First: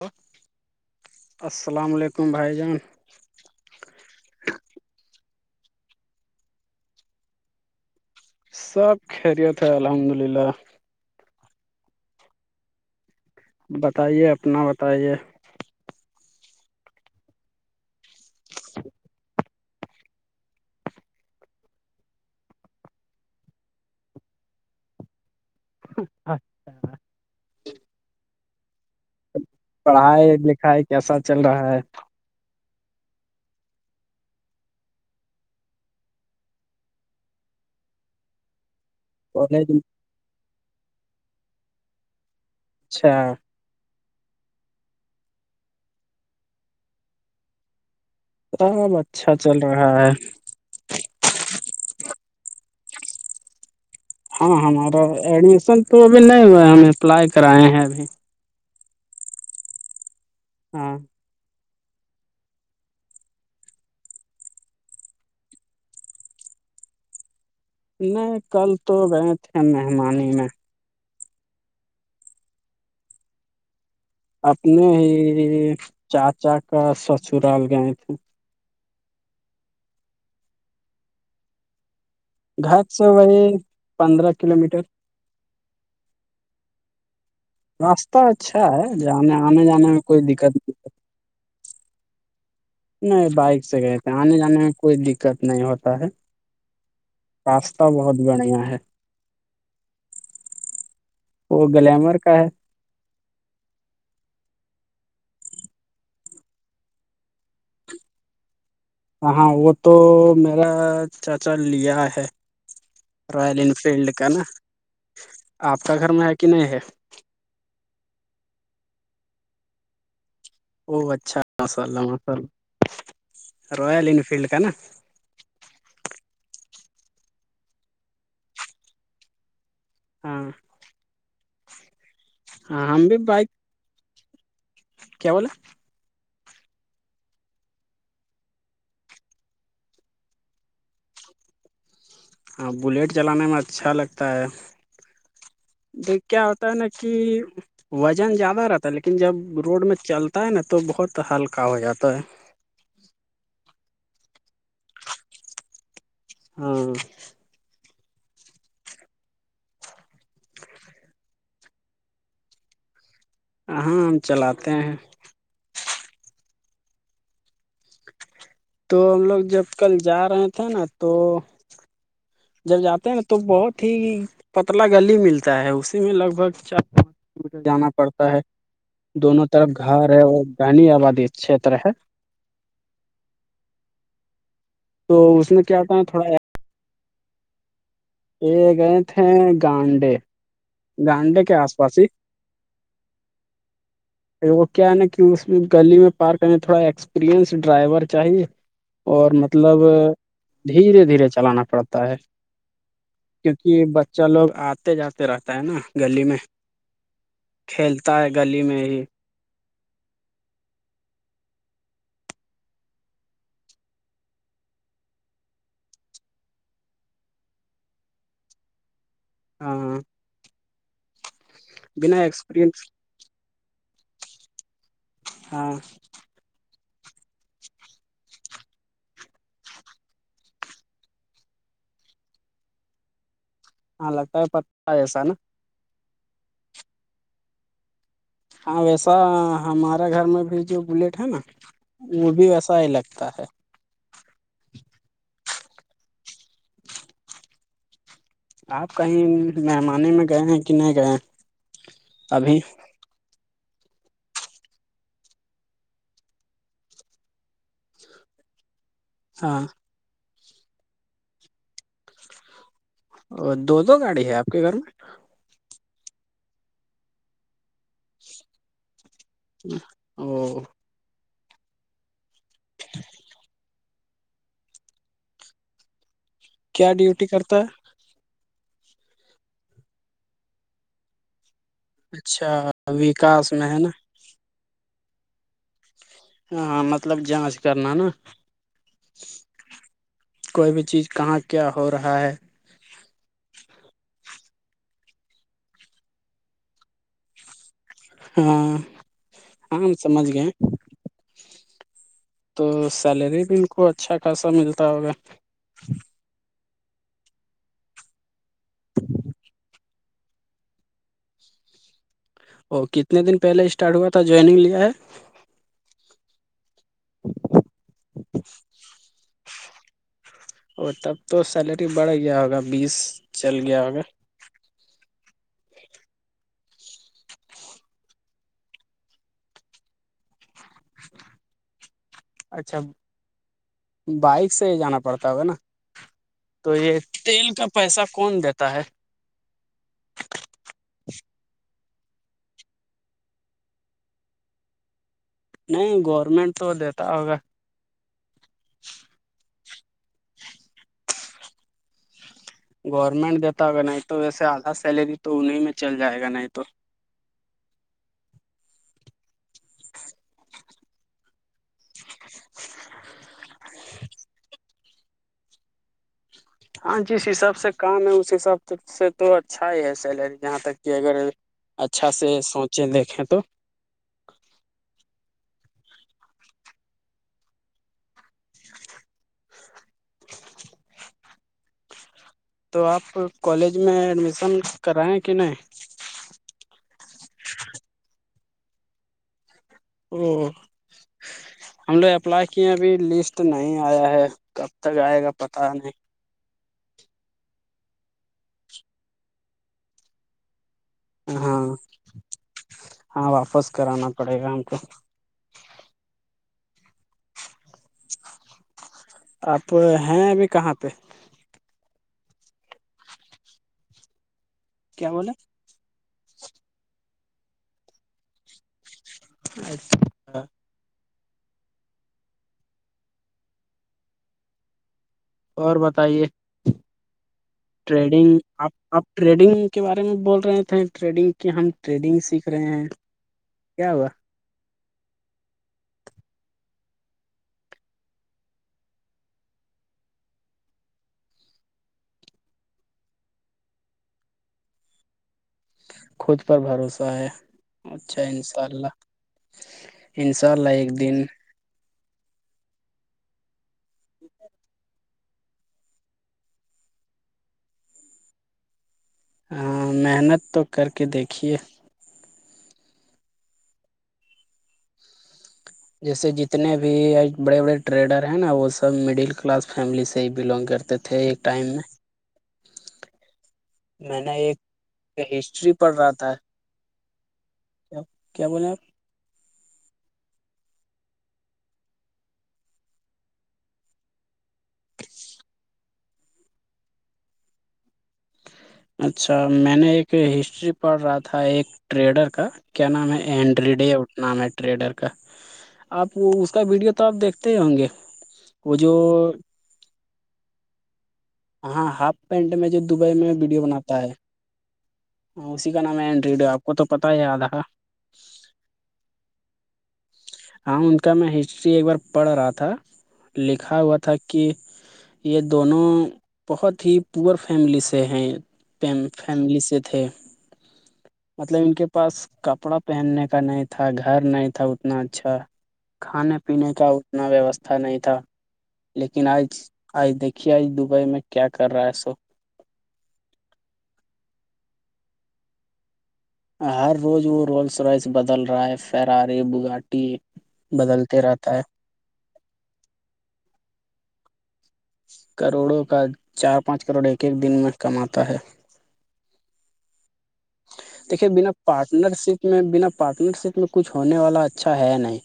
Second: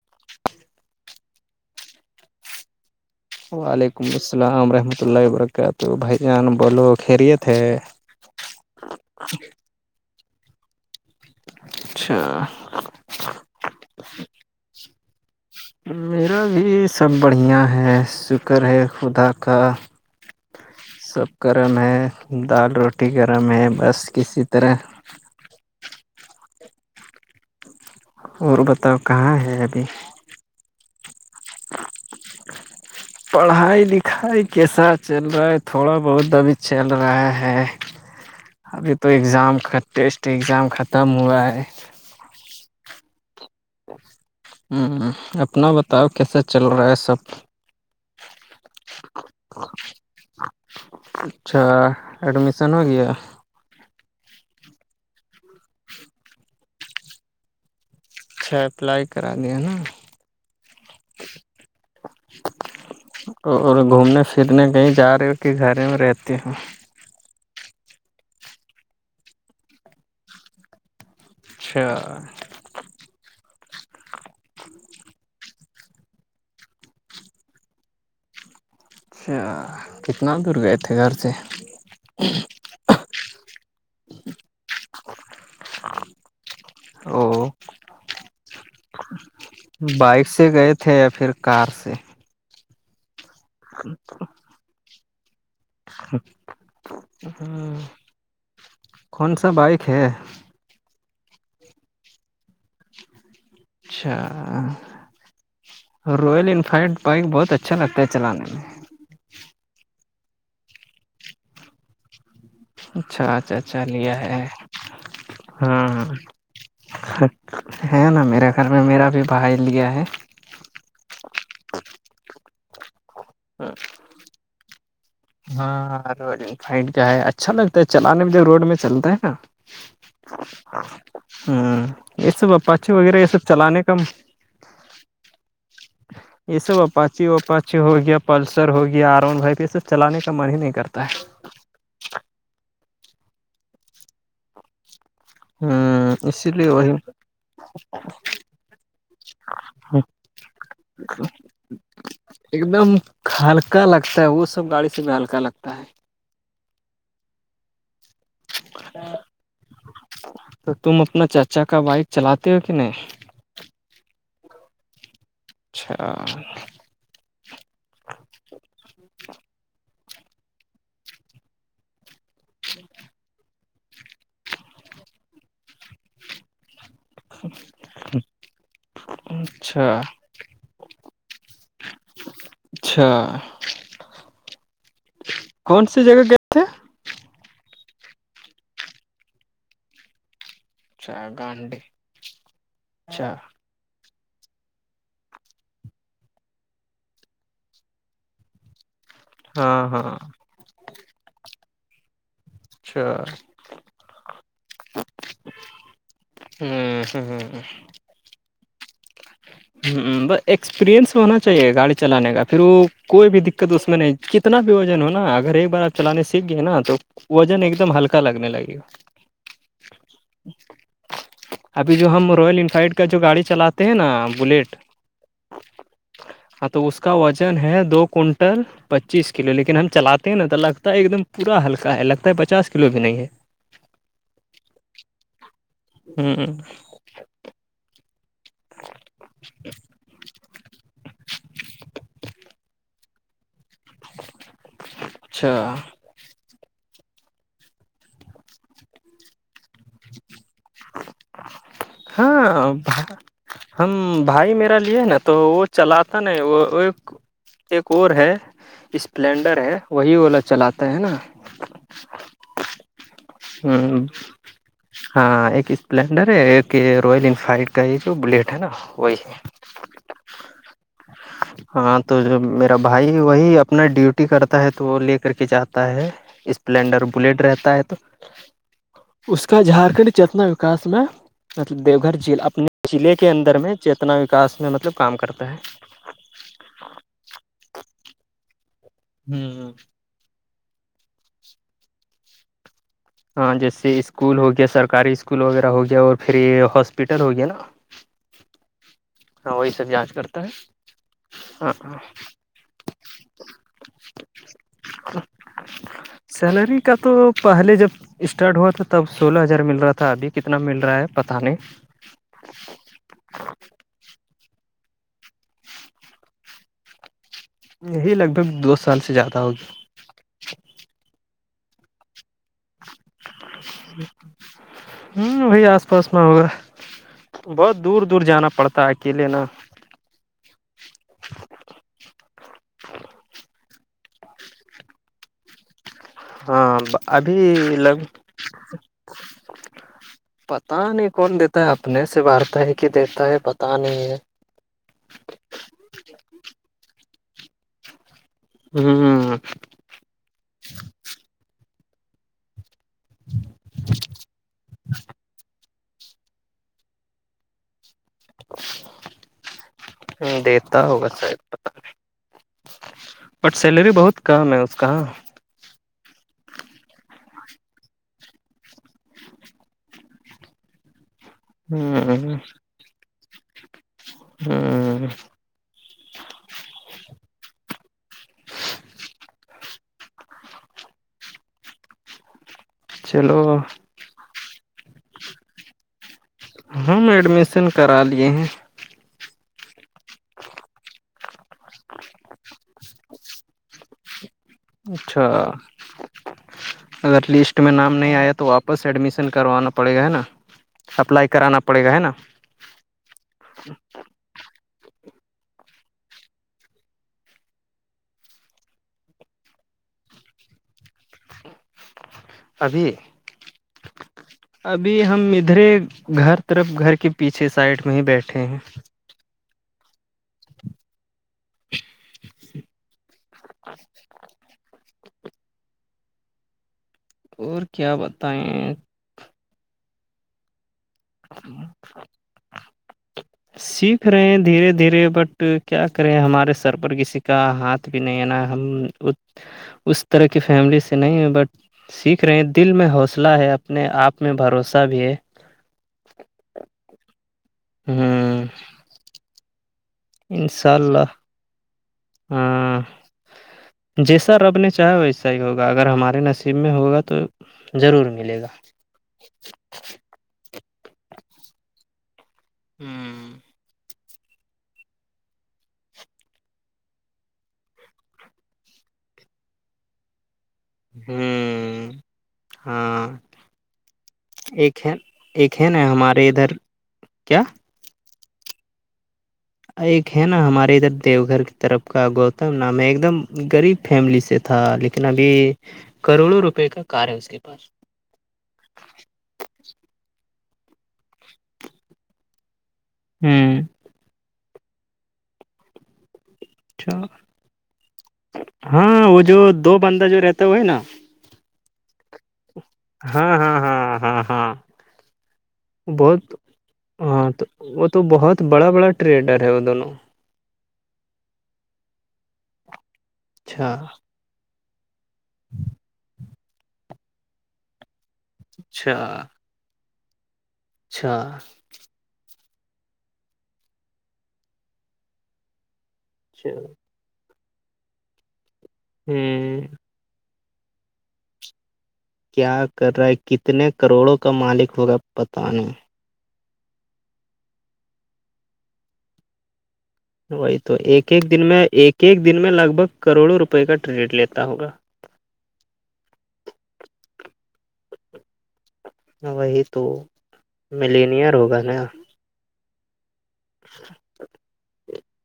لو السلام علیکم بھائی جان وعلیکم السلام رحمتۃ اللہ وبرکاتہ بھائی جان بولو خیریت ہے سب خیریت ہے الحمد للہ اچھا بتائیے اپنا بتائیے میرا بھی سب بڑھیا ہے شکر ہے خدا کا سب گرم ہے دال روٹی گرم ہے بس کسی طرح اچھا اور بتاؤ کہاں ہے- پڑھائی لکھائی کیسا چل رہا ہے- پڑھائی لکھائی کیسا چل رہا ہے تھوڑا بہت ابھی چل رہا ہے [inaudible] ابھی تو ایگزام کالج ٹیسٹ اگزام ختم ہوا ہے- اچھا ہ اپنا بتاؤ کیسے چل رہا ہے سب اب اچھا چل رہا ہے اچھا ایڈمشن ہو گیا ہاں ہمارا ایڈمیشن تو ابھی نہیں ہوا ہے ہم اپلائی کرائے ہیں ابھی اچھا اپلائی کرا دیا نا ہاں اور گھومنے پھرنے کہیں جا رہے ہو کہ گھر میں رہتی ہ نہیں کل تو گئے تھے مہمانی میں اچھا اپنے ہی چاچا کا سسرال گئے تھے اچھا کتنا دور گئے تھے گھر سے گاٹ س وہ ہے پندر کلو میٹر او راستہ اچھا ہے جان آنے جانے میں کوئی بائک سے دقت نہیں گئے تھے یا پھر کار سے نہیں بائک سے گئے تھے آنے جانے میں کوئی دقت نہیں ہوتا ہے راسہ بہت بڑھیا ہے کون سا بائک ہے وہ گلیمر کا ہے اچھا روائل انفیلڈ بائک بہت اچھا لگتا ہے چلانے میں ہاں, ہاں وہ تو میرا چاچا لیا ہے اچھا اچھا رائل اچھا انفیلڈ لیا کا نا ہے آپ کا ہاں گھر میں ہے کہ نہیں ہے ہے نا میرے گھر میں میرا بھی بھائی لیا ہے او اچھا ماشاء اللہ ماشاء اللہ رائل انفیلڈ کا نا ہاں سائڈ کا ہے اچھا لگتا ہے چلانے میں ج روڈ میں چلتا ہے نا ہاں ہوں یہ سب ہاں اپاچے ہم وغیرہ بھی یہ سب بائک چلانے کا کیا بولا یہ سب اپاچی واچی ہو گیا پلسر ہو گیا آرامڈ وائپ یہ سب چلانے کا من ہی نہیں کرتا ہے ہاں بلیٹ چلانے میں اچھا لگتا ہے ہے ہ دیکھ کیا اسی ہوتا لیے ہے ن وہی کہ وزن زیادہ رہتا ہے لیکن جب روڈ میں چلتا ہے نا تو بہت ہلکا ہو جاتا ہے ایک دم ہلکا لگتا ہے وہ سب گاڑی سے بھی ہلکا لگتا ہے ہاں تو تم اپنا چاچا کا بائک چلاتے ہو کہ نہیں ہاں ہم چلاتے ہیں اچھا تو ہم لوگ جب کل جا رہے تھے نا تو جب جاتے ہیں نا تو بہت ہی پتلا گلی ملتا ہے اسی میں لگ بھگ چ ٹر جانا پڑتا ہے دونوں طرف اچھا گھر ہے اور گانی آبادی چھیت ہے اچھا تو اس میں کیا کون ہوتا سی ہے جگہ تھوڑا گئے تھے یہ گئے تھے گانڈے اچھا گانڈے کے آس گانڈی پاس ہی اچھا وہ کیا ہے نا کہ اس میں گلی میں پارک کرنے تھوڑا ایکسپریئنس ڈرائیور چاہیے اور مطلب ہاں ہاں دھیرے دھیرے چلانا پڑتا ہے اچھا ہ کیوںکہ بچہ لوگ آتے جاتے رہتا ہے نا گلی میں کھیل ہوتا ہے گلی میں ہی ہ بس ایکسپیرئنس ہونا چاہیے گاڑی چلانے کا پھر وہ کوئی بھی دقت اس میں نہیں کتنا بھی وجن ہو نا اگر ایک بار آپ چلانے سیکھ گئے نا تو وزن ایک دم ہلکا لگنے لگی گ ہاں ہاں ابھی جو ہم رویل ایکسپریئنس انفیلڈ کا جو گاڑی چلاتے ہیں نا بلیٹ ہاں ہاں تو اس کا وزن ہے دو کنٹل پچیس کلو لیکن ہم چلاتے ہیں نا تو لگتا ہے ایک دم پورا ہلکا ہے لگتا ہے پچاس کلو بھی نہیں ہے ہاں لگتا ہے پتا ہےسا نا ہوں ہاں ویسا ہمارے گھر میں بھی جو بلیٹ ہے نا وہ بھی ویسا ہی لگتا ہے اچھا آپ کہیں مہمانے میں گئے ہیں کہ نہیں گئے ہیں ہاں ابھی ہم بھائی میرا لیے ہے نا تو وہ چلاتا نا وہ ایک اور ہے ہاں اسپلنڈر ہے وہی اولا چلاتا ہے نا اور دو دو ہوں گاڑی ہے آپ کے گھر میں ہاں ایک اسپلینڈر ہے ایک رائل انفائلڈ کا یہ جو بلیٹ ہے نا وہی ہے او [inaudible] ہاں تو جو میرا بھائی وہی اب اپنا ڈیوٹی کرتا ہے تو وہ لے کر کے جاتا ہے کیا اسپلینڈر ڈیوٹی بلیٹ کرتا رہتا ہے تو اس کا جھارکھنڈ چتنا وکاس میں مطلب دیو گھر اچھا اپنے ضلع کے وکاس اندر میں ہے نا چیتنا وکا میں مطلب کام کرتا ہے ہاں مطلب جانچ کرناانا ہ ہ [unintelligible] کوئی بھی چیز کہاں کیا ہو رہا ہے ہاں جیسے اسکول ہو گیا سرکاری اسکول وغیرہ ہو گیا اور پھر ہاسپٹل ہو گیا نا ہاں ہاں وہی ہم سمجھ گئے ا [inaudible] تو سیلری بھی ان کو اچھا خاصا ملتا ہوگا سیلری کا تو پہلے جب اسٹارٹ ہوا تھا تب سولہ ہزار مل رہا تھا تھا ابھی کتنا مل رہا ہے پتاہ نہیں ا کتنے دن پہلے اسٹارٹ ہوا تھا جوائننگ لیا ہے یہی لگ بھگ دو سال سے جاتا ہوگی اور تب تو سیلری بڑھ گیا ہوگا بیس چل گیا ہوگا ہوں وہی آس پاس میں ہوگا بہت دور دور جانا پڑتا ہے اکیلے نا اچھا بائک سے جانا پڑتا ہوگا نا تو ہاں یہ تیل کا ابھی پیسہ لگ کون دیتا ہے پتا نہیں کون دیتا ہے اپنے سے بارتا ہے کہ دیتا ہے پتا نہیں ہے نہیں گورنمنٹ تو دیتا ہوگا ہاں گورنمنٹ دیتا ہوگا نہیں تو ویسے آدھا سیلری تو انہیں میں چل جائے گا نہیں تو دیتا ہوگا س پ بٹ سیلری بہت کم ہے اس کا ہاں جس حساب سے کام ہے اس حساب سے تو اچھا ہی ہے سیلری جہاں تک کہ اگر اچھا ہ سے سوچیں دیکھیں تو ہاں تو آپ چلو کالج میں ایڈمیشن کرائیں کہ نہیں ہم ایڈمیشن کرا لیے ہیں او ہم نےو اپلائی کیے ہیں ابھی لسٹ نہیں آیا ہے کب تک اچھا آئے گا پتہ نہیں اگر لسٹ میں نام نہیں آیا تو واپس ایڈمیشن کروانا پڑے گا ہے نا اپلائی کرانا ہاں پڑے گا ہے نا ہاں واپس کرانا پڑے گا ہم کو آپ ہیں ابھی کہاں پہ ابھی ابھی کیا ہم بولے ادھرے گھر طرف گھر کے پیچھے سائڈ میں ہی بیٹھے ہیں اچھا اچھا اور بتائیے اور کیا ٹریڈنگ بتائیں آپ آپ ٹریڈنگ کے بارے میں بول رہے تھے ٹریڈنگ کی ہم ٹریڈنگ سیکھ رہے ہیں کیا سیکھ ہوا رہے دھیرے دھیرے بٹ کیا کریں ہمارے سر پر کسی کا ہاتھ بھی نہیں ہے نا ہم اس طرح کی فیملی سے نہیں ہے بٹ سیکھ رہے ہیں دل میں حوصلہ ہے اپنے آپ میں بھروسہ بھی ہے خود پر بھروسہ ہے اچھا ہے ہوں انشاء اللہ ان شاء اللہ ایک دن ہاں جی سر اپنے چاہی صحیح ہوگا اگر ہمارے نصیب میں ہوگا تو ضرور ملے گا ہاں محنت تو کر کے دیکھیے ہوں جیسے جتنے بھی بڑے بڑے ٹریڈر ہیں نا وہ سب مڈل کلاس فیملی سے ہی بلونگ کرتے تے تھے ایک ٹائم میں ہوں ہاں میں نے ایک ہے ایک ہے ہسٹری نا پڑھ رہا ہمارے تھا ادھر کیا کیا بولیں آپ ایک ہے نا ہمارے ادھر دیو گھر کی طرف کا گوتم نام ہے ایک دم غریب فیملی سے تھا لیکن ابھی کروڑوں روپے کا کار ہے اس کے پاس اچھا میں نے ایک ہسٹری پڑھ رہا تھا ایک ٹریڈر کا کیا نام ہے ہوں اینڈریڈے اھناام ہے ٹریڈر کا آپ وہ اس کا ویڈیو تو اچھا آپ دیکھتے ہی ہوں گے وہ جو دو بندہ جو رہتا ہے ہوی نا ہاں ہاف پینٹ میں جو دبئی ہاں میں ویڈیو ہاں ہاں بناتا ہے ہاں ہاں ہاں اسی کا نام ہے بہت اینڈریڈ ہے آپ کو تو پتا ہی ہاں یاد تو رہا وہ تو بہت بڑا بڑا ٹریڈر ہے وہ دونوں ہاں ان کا میں ہسٹری ایک بار پڑھ رہا تھا اچھا لکھا ہوا تھا تھا کہ یہ دونوں بہت ہی پور فیملی سے ہیں اچھا فیملی سے تھے اچھا مطلب ان کے پاس کپڑا پہننے کا نہیں تھا گھر نہیں تھا اتنا اچھا کھانے اچھا پینے کا اتنا ویوستھا نہیں تھا لیکن آج ہوں آج دیکھیے آج دبئی میں کیا کر رہا ہے سو کیا کر رہا ہے کتنے کروڑوں کا مالک ہوگا بتاانوں ہر روز وہ رولس رائز بدل رہا ہے فرار بگا وہی تو ایک ایک دن میں ایک ایک دن میں لگ بھگ کروڑوں روپئے کا ٹریڈٹ لیتا ہوگا کروڑوں کا چار پانچ کروڑ ایک ایک دن میں کماتا ہے وہی تو دیکھیے ملینئر بنا ہوگا نا پارٹنر شپ میں بنا پارٹنر شپ میں کچھ ہونے والا اچھا ہے نہیں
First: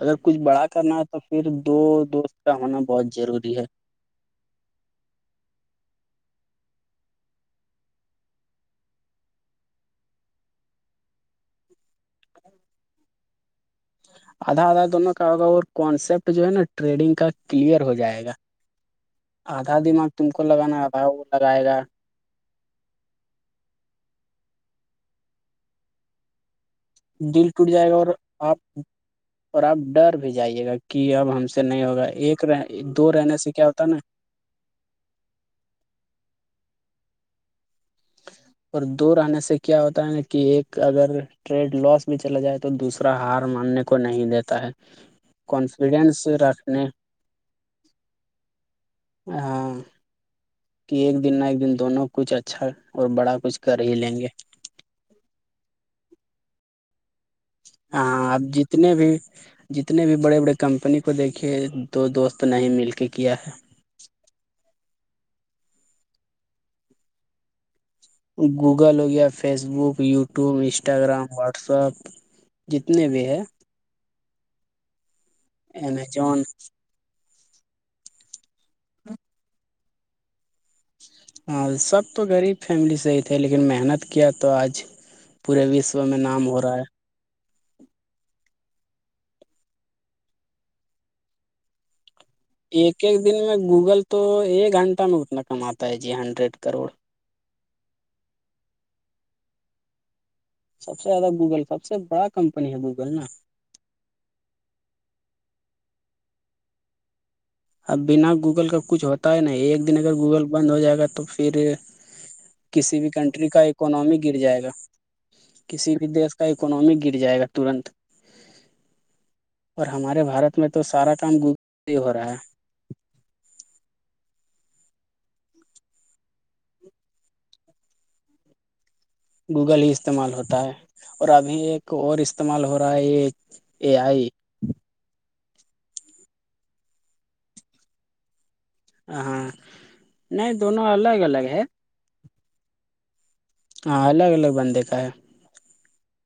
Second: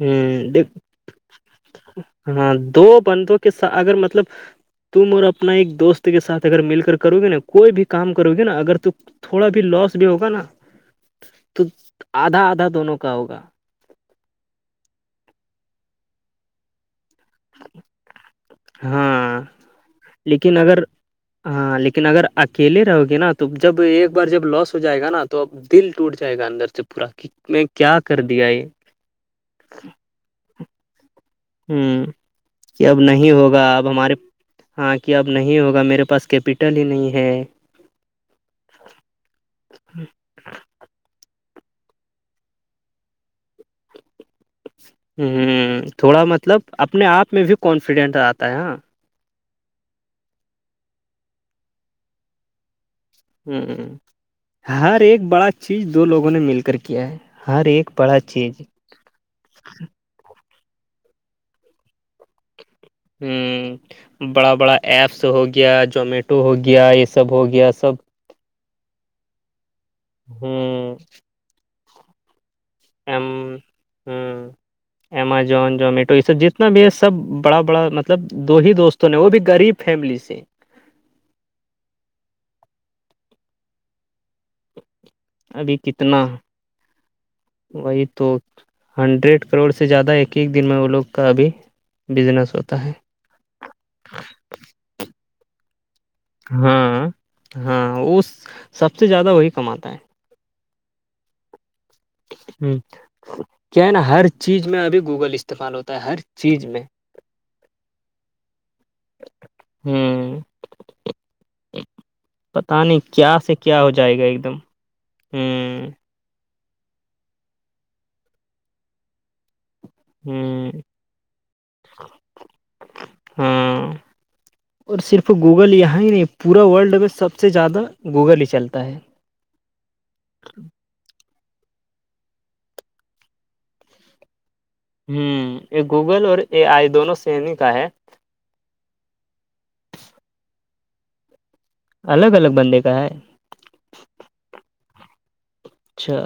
اگر کچھ بڑا دیک کرنا ہے تو پھر دو دوست ہاں کا ہونا دو بہت بندوں کے ضروری ہے ساتھ اگر مطلب تم اور اپنا ایک دوست کے ساتھ اگر مل کر کرو گی نا کوئی بھی کام کرو گی نا اگر ت تھوڑا بھی لوس بھی ہوگا نا تو آدھا آدھا دونوں کا ہوگا آدھا آدھا دونوں کا ہوگا اور کانسپٹ جو ہے نا ٹریڈنگ کا کلیئر ہو جائے گا ہاں آدھا دماغ تم کو لیکن اگر لگانا رہتا وہ لگائے ہاں گا لیکن اگر اکیلے رہو گے نا تو جب ایک بار جب لاس ہو جائے گا نا تو اب دل ٹوٹ جائے گا اندر سے پاک دل میں ٹوٹ جائے گا کیا اور کر دیا آپ یہ اور آپ ڈر بھی جائیے گا کہ اب ہم سے نہیں ہ ہوگا ایک کہ اب دو نہیں رہنے سے ہوگا کیا ہوتا اب نا ہمارے ہاں کہ اب نہیں ہوگا میرے پاس کیپیٹل ہی نہیں ہے اور دور آنے سے کیا ہوتا ہے کہ ایک اگر ٹریڈ لاس بھی چلا جائے تو دوسرا ہار ماننے کو نہیں دیتا ہے ہ ہ تھوڑا کانفیڈینس مطلب رکھنے اپنے آپ میں بھی کانفیڈینٹ آتا ہے ہاں ہاں کہ ایک دن نہ ایک دن دونوں کچھ اچھا اور بڑا کچھ کر ہی ہ لیں گے ہر ایک بڑا چیز دو لوگوں نے مل کر کیا ہے ہر ایک بڑا ہاں اب چیز جتنے بھی جتنے بھی بڑے بڑے کمپنی کو دیکھیے دو دوست نہیں مل کے کیا ہے بڑا بڑا ایپس ہو گیا جومیٹو ہو گیا یہ سب ہو گیا سب گوگل ہو گیا فیسبک یوٹیوب ہوں انسٹاگرام واٹسپ جتنے ہ بھی ہے امازون جومیٹو یہ امیزون سب جتنا بیس سب بڑا بڑا مطلب دو ہی دوستوں نے وہ بھی غریب فیملی سے ہاں سب تو غریب فیملی سے ہی تھے لیکن محنت کیا تو آج پورے ابھی وشو میں کتنا نام ہو رہا ہے وہی توک ہنڈریڈ کروڑ سے زیادہ ایک ایک دن میں وہ لوگ کا ابھی بزنس ہوتا ہے ایک ایک دن میں گوگل تو ایک گھنٹہ میں اتنا کماتا ہے جی ہنٹ ہاں ہاں وہ سب سے زیادہ وہی کماتا ہے سب سے زیادہ گوگل سب سے بہ ہ کیا ہے نا ہر چیز میں ابھی گوگل استعمال ہوتا ہے ہر چیز میں اب بنا گوگل کا کچھ ہوتا ہی نہیں ایک دن اگر ہوں گوگل بند ہو جائے گا تو پھر پتا نہیں کسی بھی کیا کنٹری سے کا کیا ہو اکنمی گر ایک دم جائے گا ہوں کسی بھی دیس کا کا اکنمی گر جائے گا ترنت اور ہمارے بھارت میں ہوں تو سارا کام گوگل پہ ہی ہو رہا ہے ہاں اور صرف گوگل یہاں ہی نہیں پورا ورلڈ میں سب سے زیادہ گوگل ہی چلتا ہے گوگل ہی استعمال ہوتا ہے اور ابھی ایک اور استعمال ہو رہا ہے یہ ا آئی ہوں یہ گوگل اور اے آئی دونوں سنی کا ہے ہاں نہیں دونوں الگ الگ ہے الگ الگ بندے کا ہے ہاں الگ الگ بندے کا ہے اچھا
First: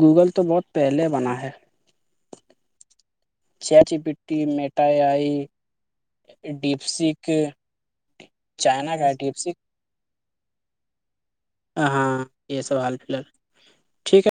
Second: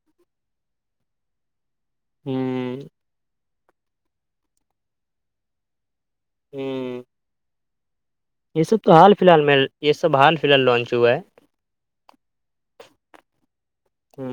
گوگل تو بہت پہلے بنا ہے ہوں چچی پٹی مٹھائیئی ہوں ڈپسیک یہ سب تو حال فیحال میں یہ سب حال فی الحال لانچ ہوا ہے ہاں یہ سب حال فی الحال ٹھیک ہے